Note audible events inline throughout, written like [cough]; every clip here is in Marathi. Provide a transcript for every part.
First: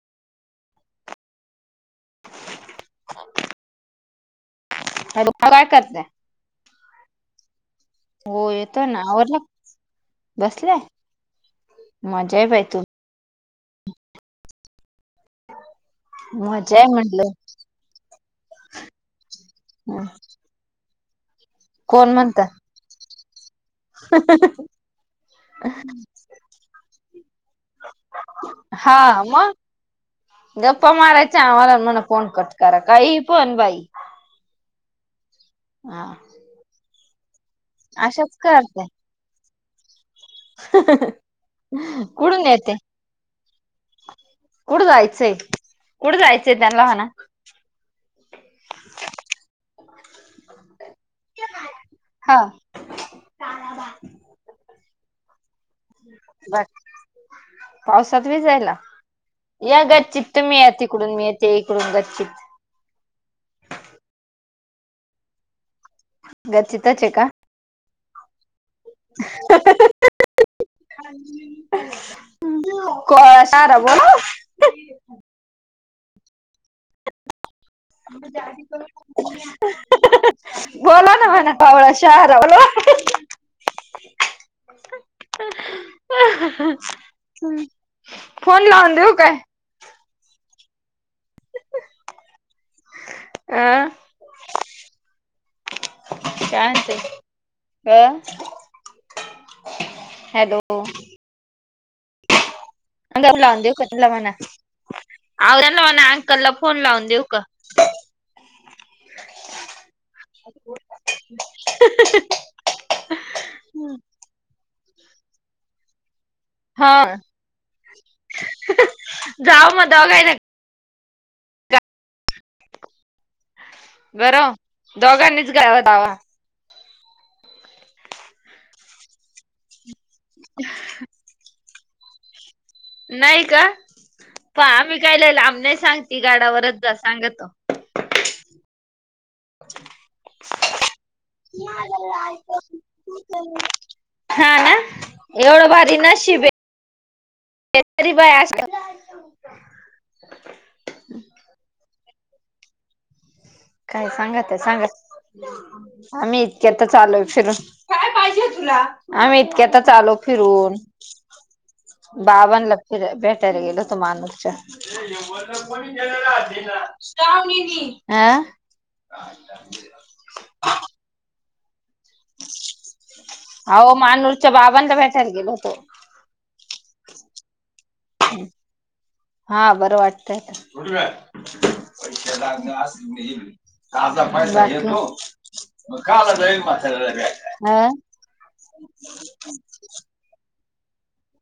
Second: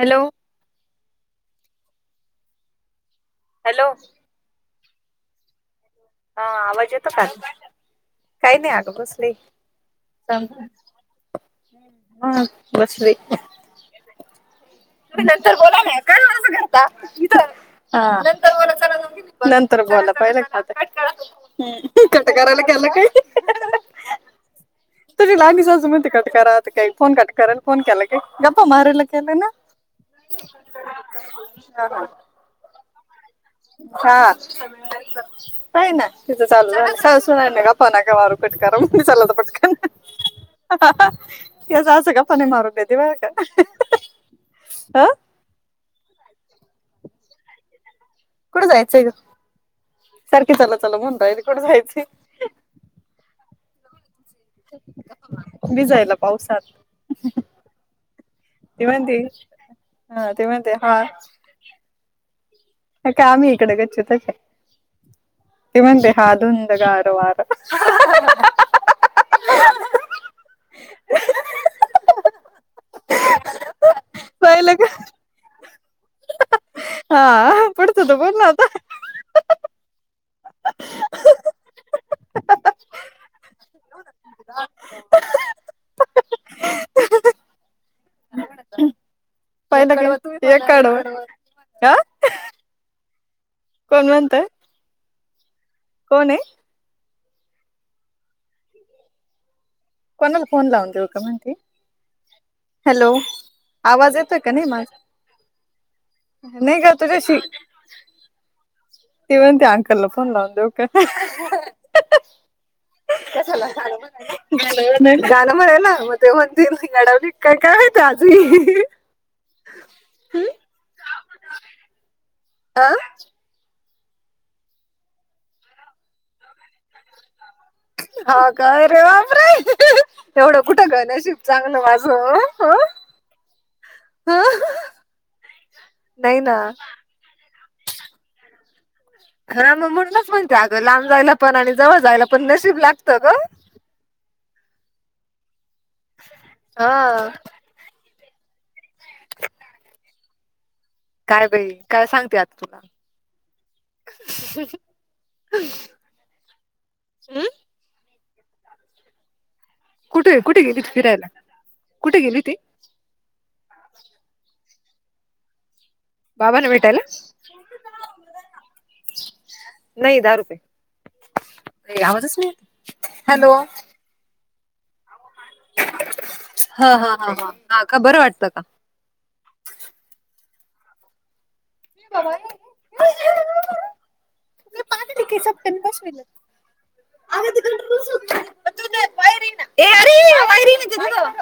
हॅलो [unintelligible] हॅलो हॅलो काय करताय? हा आवाज येतो का हो काही नाही येतोय आग ना कसली आवरलं सज बसलाय मजा हा आहे बाई तू बसली तुम्ही नंतर बोला ना का आसं मजा करता आहे इथ म्हटलं हा नंतर बोला पहिलं काट करायला गला कर ह तझरी लाग सज मती कट कता काही फोन कट फोन केला क गपपा हा मारला केला मग ना गप्पा मारय च मला मला ना. फोन कटकारा काय पोण भाई हा काही हा ना तिचं चालू ससणार नाही का णा का वारू अशाच करते पटका चालाता पटक हेच आस गपााने मारून देत बार का कुढ अ जायचंय कुढ जायचंय त्यांना हणा कुठं जायचंय सारखे चला चला म्हनताय कुठं जायचंय हा भी जायला बर पावसात पावसात व जायला ती म्हणती या ग हा चित्त ते मी या म्हणते हा तिकडून मी ते इकडून ग् का आम्ही इकडे गच्छत ते म्हणते अधुंद गच्चीतच आहे ग का अर वार ह ह ह ह हहह क सारा बोला पाहिलं का हा पुढचं तू आम बोल ना जा आता कर बोला ना म्हणा पावळा शहारवला [inaudible] फोन लावून दिऊ पहिड म येकाड ह अ पंगंत आहे कोण आहे काते अ कोणाला हॅलो फोन लावून देऊ का म्हणली अग आप लाव दे हो कतला आवाज मना येतोय का नाही माझा आव त्यांला लोला अंकलला फोन नाही लावून देऊ तुझ्याशी का तेव्हन ते अंकलला फोन लावून दे ओ का ह ग गान म्हला म हा तसिंगाडावली काय कायय आजू जाव मग दव गय आह बरं दोघांनीच गवा दावा हा का रे बापरे एवढं कुठं गय नशीब चांगलं माझं ह नाही का ह प आम्ही काय लहिल आमन सांगते नाही ना गाडावरच जास् सांग त हा मग म्हणूनच म्हणते अगं लांब जायला पण आणि जवळ जायला पण नशीब लागतं ग हा ना एवढ बारी न शिबे हा तेरी बाय अस काय बाई काय सांगते आता तुला काय सांगत आहे सांग आम्ही इतके आता चालू आहेय हम् फिरून काय पाहिजे तुला आम्ही इतक्या आता चालो कुठे कुठे फिरून गेली ती फिरायला कुठे गेली ती बावन लक्ष फि बेटरे गेलो तू मानूरच्या बाबाने भेटायला आं नाही दहा रुपये आ हॅलो अहो मानूरच्या बाबांना भेटायला गेल होतो हा हा ह हा का बरं वाटतं का हा बरं वाटतंय ह पैशाां अस हे आता पस येेत काला नवी मासा व अरे वयरीने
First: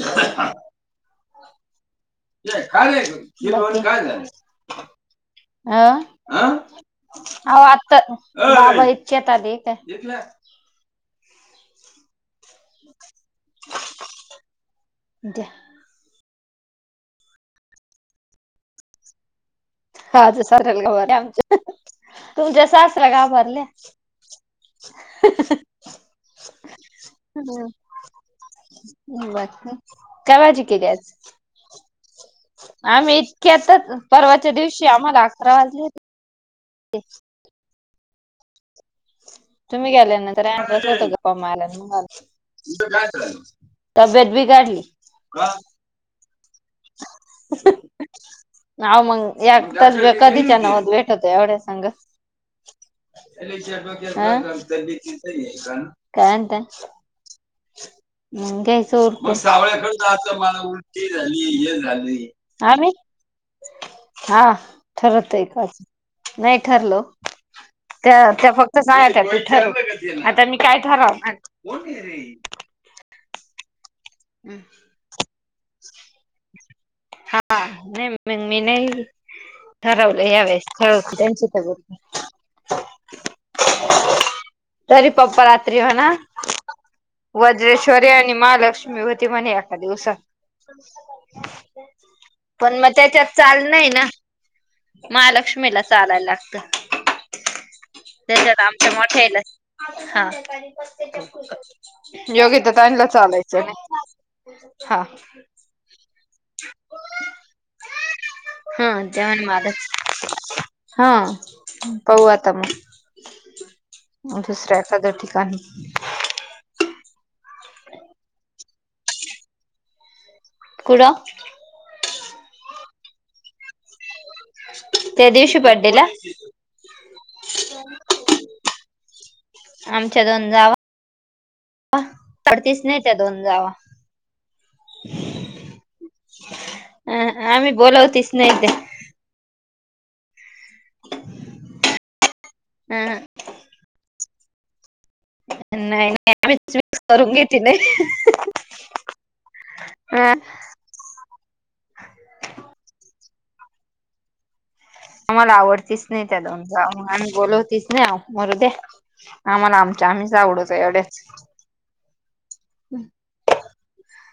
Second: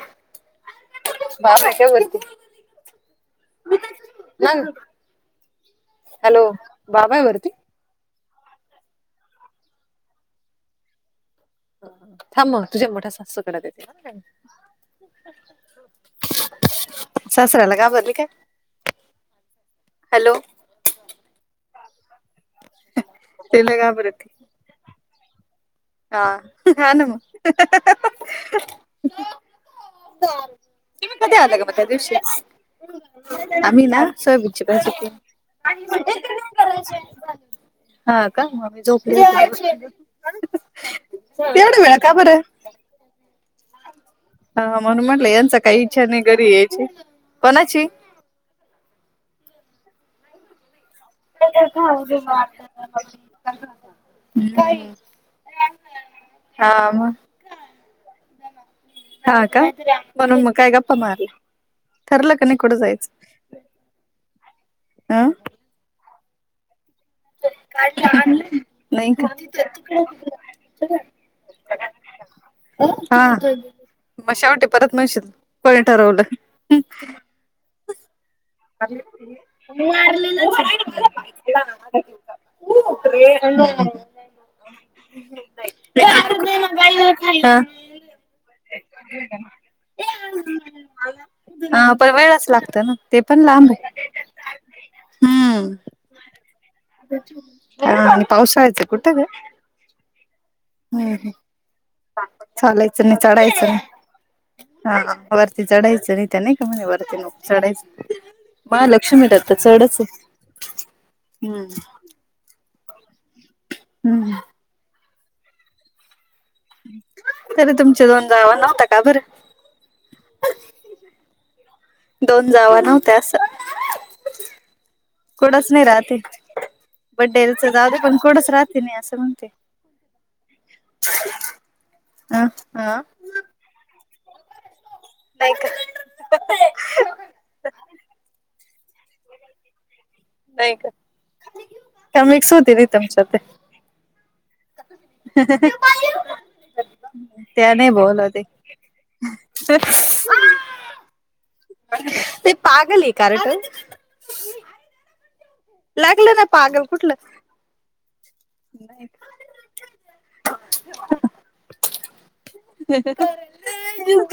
ह बाबा आहे काय वरती काय नाहीिन काय झालं मग हह हॅलो बाबा आहे वरती आता बा इचछतध का थां मग तुझ्या मोठ्या सासकडत येते द्या. सासऱ्याला कााबरली काय हॅलो हाझ सऱ्याला गाभर आमच्या तुमच्या सासरा गाभरल्या तिला घाबरते [inaudible] हा नान म ब कावाजी क ग्यास तुम्ही कधी आला का त्या दिवशी आम्ही इतक्यातच ना परवाच्या सोयबीजची प दिवशी आम्हाला अकरा वाजले होते. हा का झप तुम्ही गेले ना तर होत एवढ वेळा का बर तबेत हा म्हणून म्हटलं यांचा काही इच्छा नाही घरी याची कोणाची ना मंग या तर कधीच्या नाव भेट त एवढ्या संग हा काय हा मग ज हा का सावळ्याकड आता मला उलटी झाली हे झाली ठलं क कठं आम्ही जायचं हा अं ठरत आहेच नाही ठरलो का आगलं नाही आता ठरव आता मी काय ठरव हा मग शेवटी परत नवशील कोणी ठरवलं हा नाही मे म नाही मारलेलं ारवले यावे सार ख जास त ब हू होते तरी पप्प रात्री हो ना वज्रेश्वरी आणि महालक्ष्मी होती म्हण ए दिवसा हा वेळच लागत ना ते पण लांब ना आहे हम्म महालक्ष्मीला चालायला लागतं हा आणि पावसायचं कुठं का मोठ्याला [inaudible] योग्य तर चालायचं तला नाही चालायचं चढायचं हा ते चढायच त्याने म्ह च म हा ते लक्षमीटात म्हणे तर मला चढच हा आहे हम् पाहू आता मग हम्म दुसऱ्या एखाद्या ठिकाणी तरी तुमच्या दोन जावां नव्हता का बरं कुठ दोन जाव नव्हत्या सं त्या दिवशी बंडेला बडडे च जावुदे पण कोडस राहातीन अ असं म्हणते आमच्या दोन जावा आ ह पडतीस नाही हा त्या दोन जावा लाईकन अ अ आम्ही बोलावतीस नाही त्या ठु ठु आ म्हीही सुूतीली ताच्या नाही आम्हीच मिक्स करून घेतली त्या नाही बोलोल होते तेच नाही. ते पागल कारे तो मला आवडतीच नाही लागलं त्या ना दोन पागल ग कुठलं आणि बोलवतीच माव मरुदे आम्हाला आमच्या आम्हीच आवडत आहे एवढ्याच येत्या का ऐ यु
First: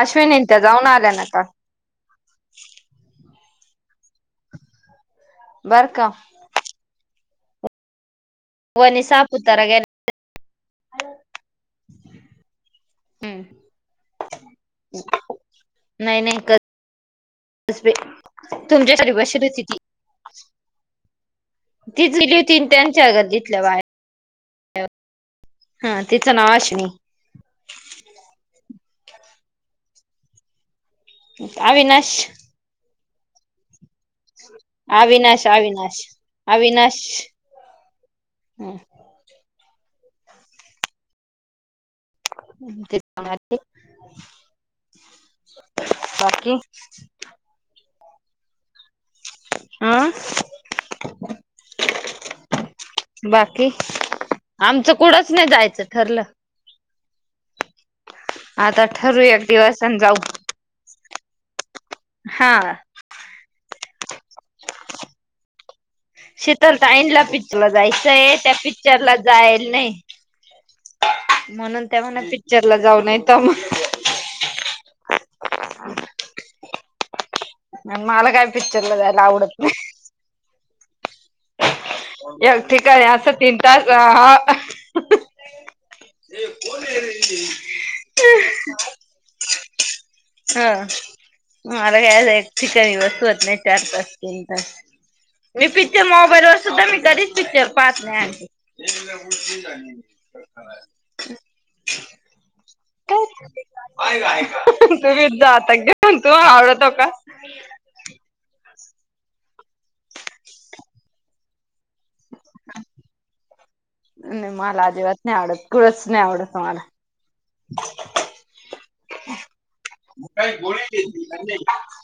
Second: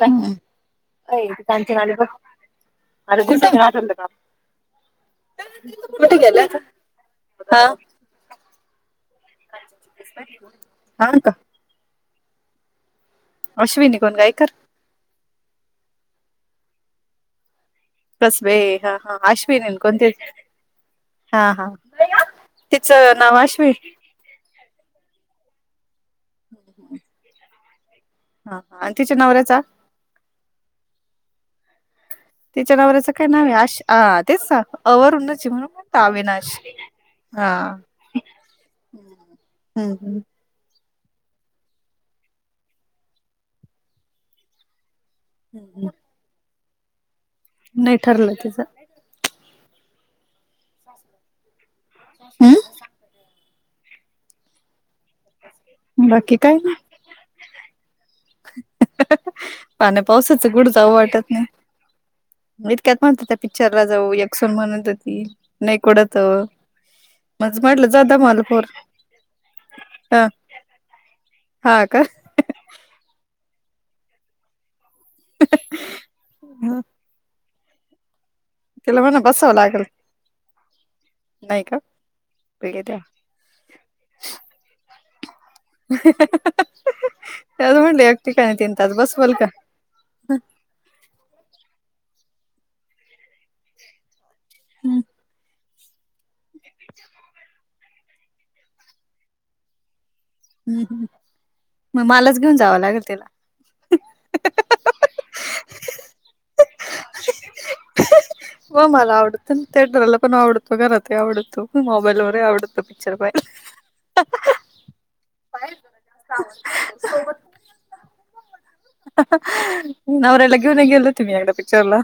अश्विनी त्या जाऊन आल्या न आता [unintelligible] बर का कुठे गेला लता हा व निसाब हा का हम्म अश्विनी कोन घाइकर कर नाही नाही क तुमच्यासाठी बषरती ती दे पण ती दिेली होती त्यांच्या तिचं नाव गर्दीतल्या बाहेर अश्विनी हा तिचं नाव अश्विनी हा आणि तिच्या नवऱ्याचा अविनाश तिच्या नवऱ्याचा काय नाव आहे आशा हा तेच अविनाश अवरुणचे म्हणूनता अविनाश अविनाश हा हम् हम् हम् ते बाकी नाय ठरलं तिचं आं हं बाकी आमचं कुडंच नाही जायचं ठरलं बाकी काय नाही आता ठरू एक दिवस आणि पाण्या जाऊ पावसाच कुड जावं वाटत नाही हा इतक्यात म्हणत त्या पिक्चरला जाऊ एकसुण म्हणत हो ती शितल ताईला पिकच्चरला तुला म्हटलं जादा जायचंय मला त्या पोर पिक्चरला जायला नाय ह हा म्हणून का तेव्हाणा पिकच्चरला जाऊन तर मग हु हु म मला काय पिक्चरला जायला आवडत नाही नाय का ए वेळ ठीक द्या आहे असं तीन तास आ तेच म्हटली एकटी काय तीन तास बसवेल का हा मला काय एकटी वस नाय नाई... चार तास... तीन तास... हम्म मी [unintelligible] मोबाईलवर सुद्धा मी पिच्चर पाहात नाई आंटी हूं.. हूं... मग मालाच घेऊन जावं लागल [unintelligible] तुम्हीच जा, आता घेऊन... तुम्हाला आवडतो का? हं हो... मला आवडतं.. थिएटरला पण आवडतो... घरातही आवडतो... मोबाईलवरही आवडतो... पिक्चर पाहायला [inaudible] नई... मला आजिबात नाई आवडत... कुळच नई आवडत मला हं हं [inaudible] हं हं... नवऱ्याला घेऊनही गेले होते मी एकदा पिक्चरला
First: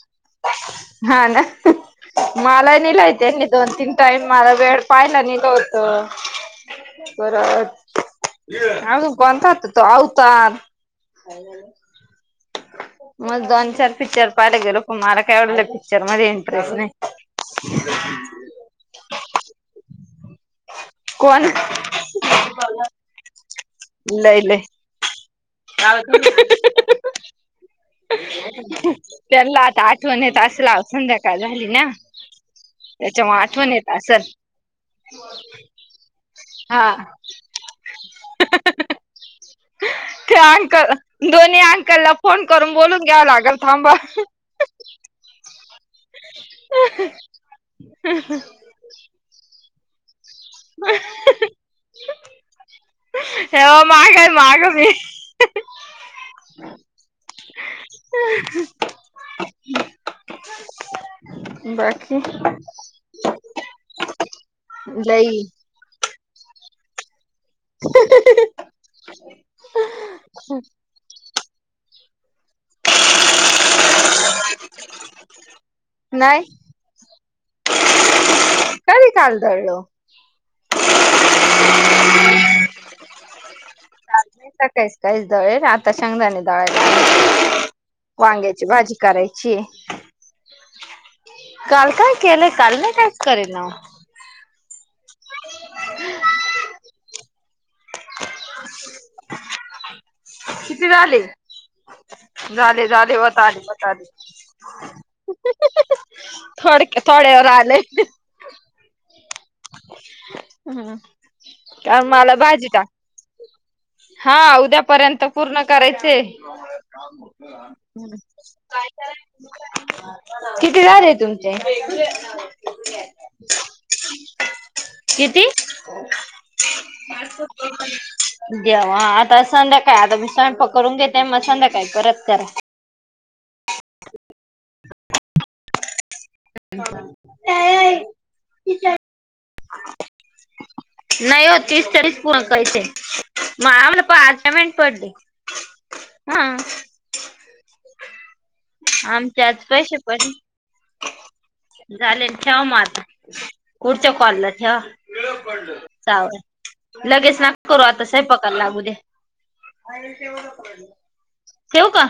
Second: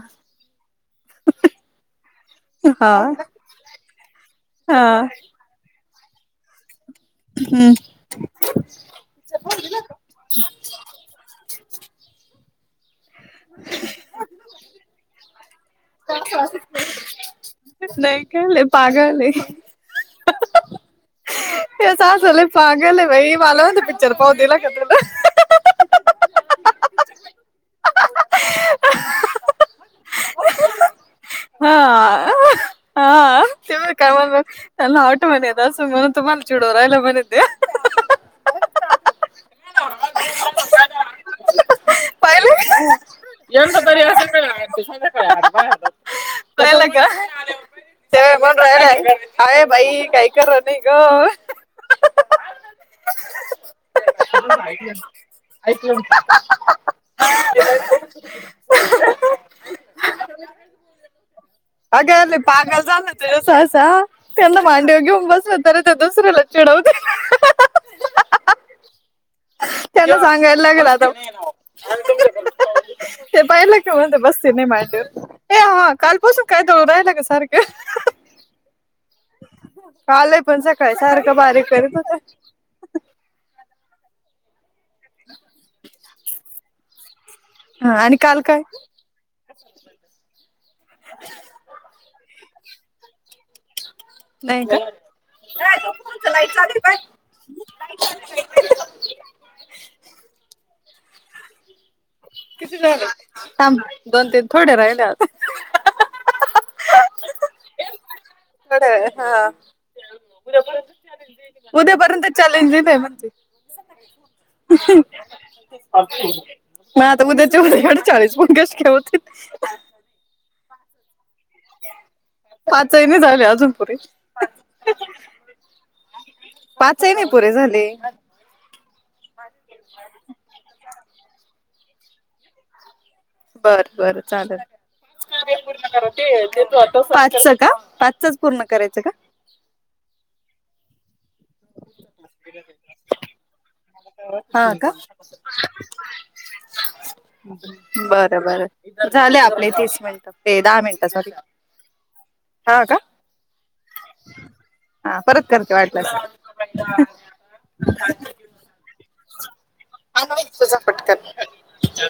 हा ना... मालाही हा नैले होते... असे दोन तीन ताई... मला वेड हा पायला नेलं होतं... हम्म परत अजून कोणता होता तो... आवतार... काय झालं मस दोन चार पिक्चर पाहायला गेलो... पण मला काय.. [unintelligible] पिक्चर मध्ये इंटरेस्ट नई इंटरेस्ट नई का... लई पागल ए कोण? तेच असं लई पागल ए बई... माला म्हणतं पिक्चर पाहू लय दिला लय का तुला? [unintelligible] त्यांना आता आठ वन येत असला... संध्याका हा... हा आठवण ते येत बघ... काय असेल म्हणालाय... त्यांना आठवण येत असल... म्हणून... तुम्हाला चिडवू हा राहायला म्हणे ते हां हां हां [unintelligible] अंकल दोन्ही अंकलला... फोन पाहिलं करून... का? बोलून घ्यावं लागल... यांचं थांबा तरी असेल [unintelligible] कळलं का... सेवया बनवू राहायलाय... आरे भाई काय खरं नई गं [unintelligible] मागं ये... मागं मी ऐकलं हं [unintelligible] बाकी अगं ते पागल झालं ते असं असा... त्याना मांडीवर घेऊन लई बसलं... तरी ते दुसऱ्याला चिडवतील [unintelligible] त्यांना सांगाय लागल आता हे पाहिलं का... म्हणतं बसती नई मांडी वर नाही कालपासून काय दावू राहिलं गं सारखं [inaudible] कधी काल दळलं? कालय पण सकाळी... सारखं बारीक करीत होता [inaudible] नाचणी... सकाळीच... काळीच दळेल... आता शेंगदाणे दळाया टाकले हा आणि काल काय वांग्याची भाजी करायचीए काल काय केलंय... काल नई... कायीच करी नव्ह नई का? ए ते कोणतं लाईट चालू हाय पाय... कोणतं लाईट चालू ए बाई [inaudible] किती झाले? झाले.. झालं झाले... व्हत आले.. थांब व्हत आले दोन तीन थोडे राहिले आता [unintelligible] थोडक्या.. थोड्यावर आलय कडं हा उद्यापर्यंत चॅलेंजिंग ए... कारण उद्यापर्यंत मला भाजी टाक चॅलेंजिंग ए म्हणती हा... उद्या पर्यंत पूर्ण करायचय नाय... आता उद्याच्या उद्या... एव्हडं चाळीस फोन कशे काय व्हतील? किती झाले तुमचे? पाचही नई झाले अजून परेंन किती? पाचही नाही पुरे झाले देवा आता संध्याकाळ आता मी स्वयंपाक करून घेते मग संध्या काय करत करा. बर बर चालल. पाच का पाचच पुर्ण करायचं का? नाई ओ तीस [unintelligible] प कायते मामला हा पठमेट का पडली हा. बर बर झाले आमचे आज आपले पैसे तीस मिनिटं पडले प दहा मिनिट झाली. झाले ठेवा म आता पूडच्या कॉलला ठेवा. हा परत करते वाटल्यास. [unintelligible] लगेच नका करू आता सयपाकाला लागू द्या. पटकन ठेवू का?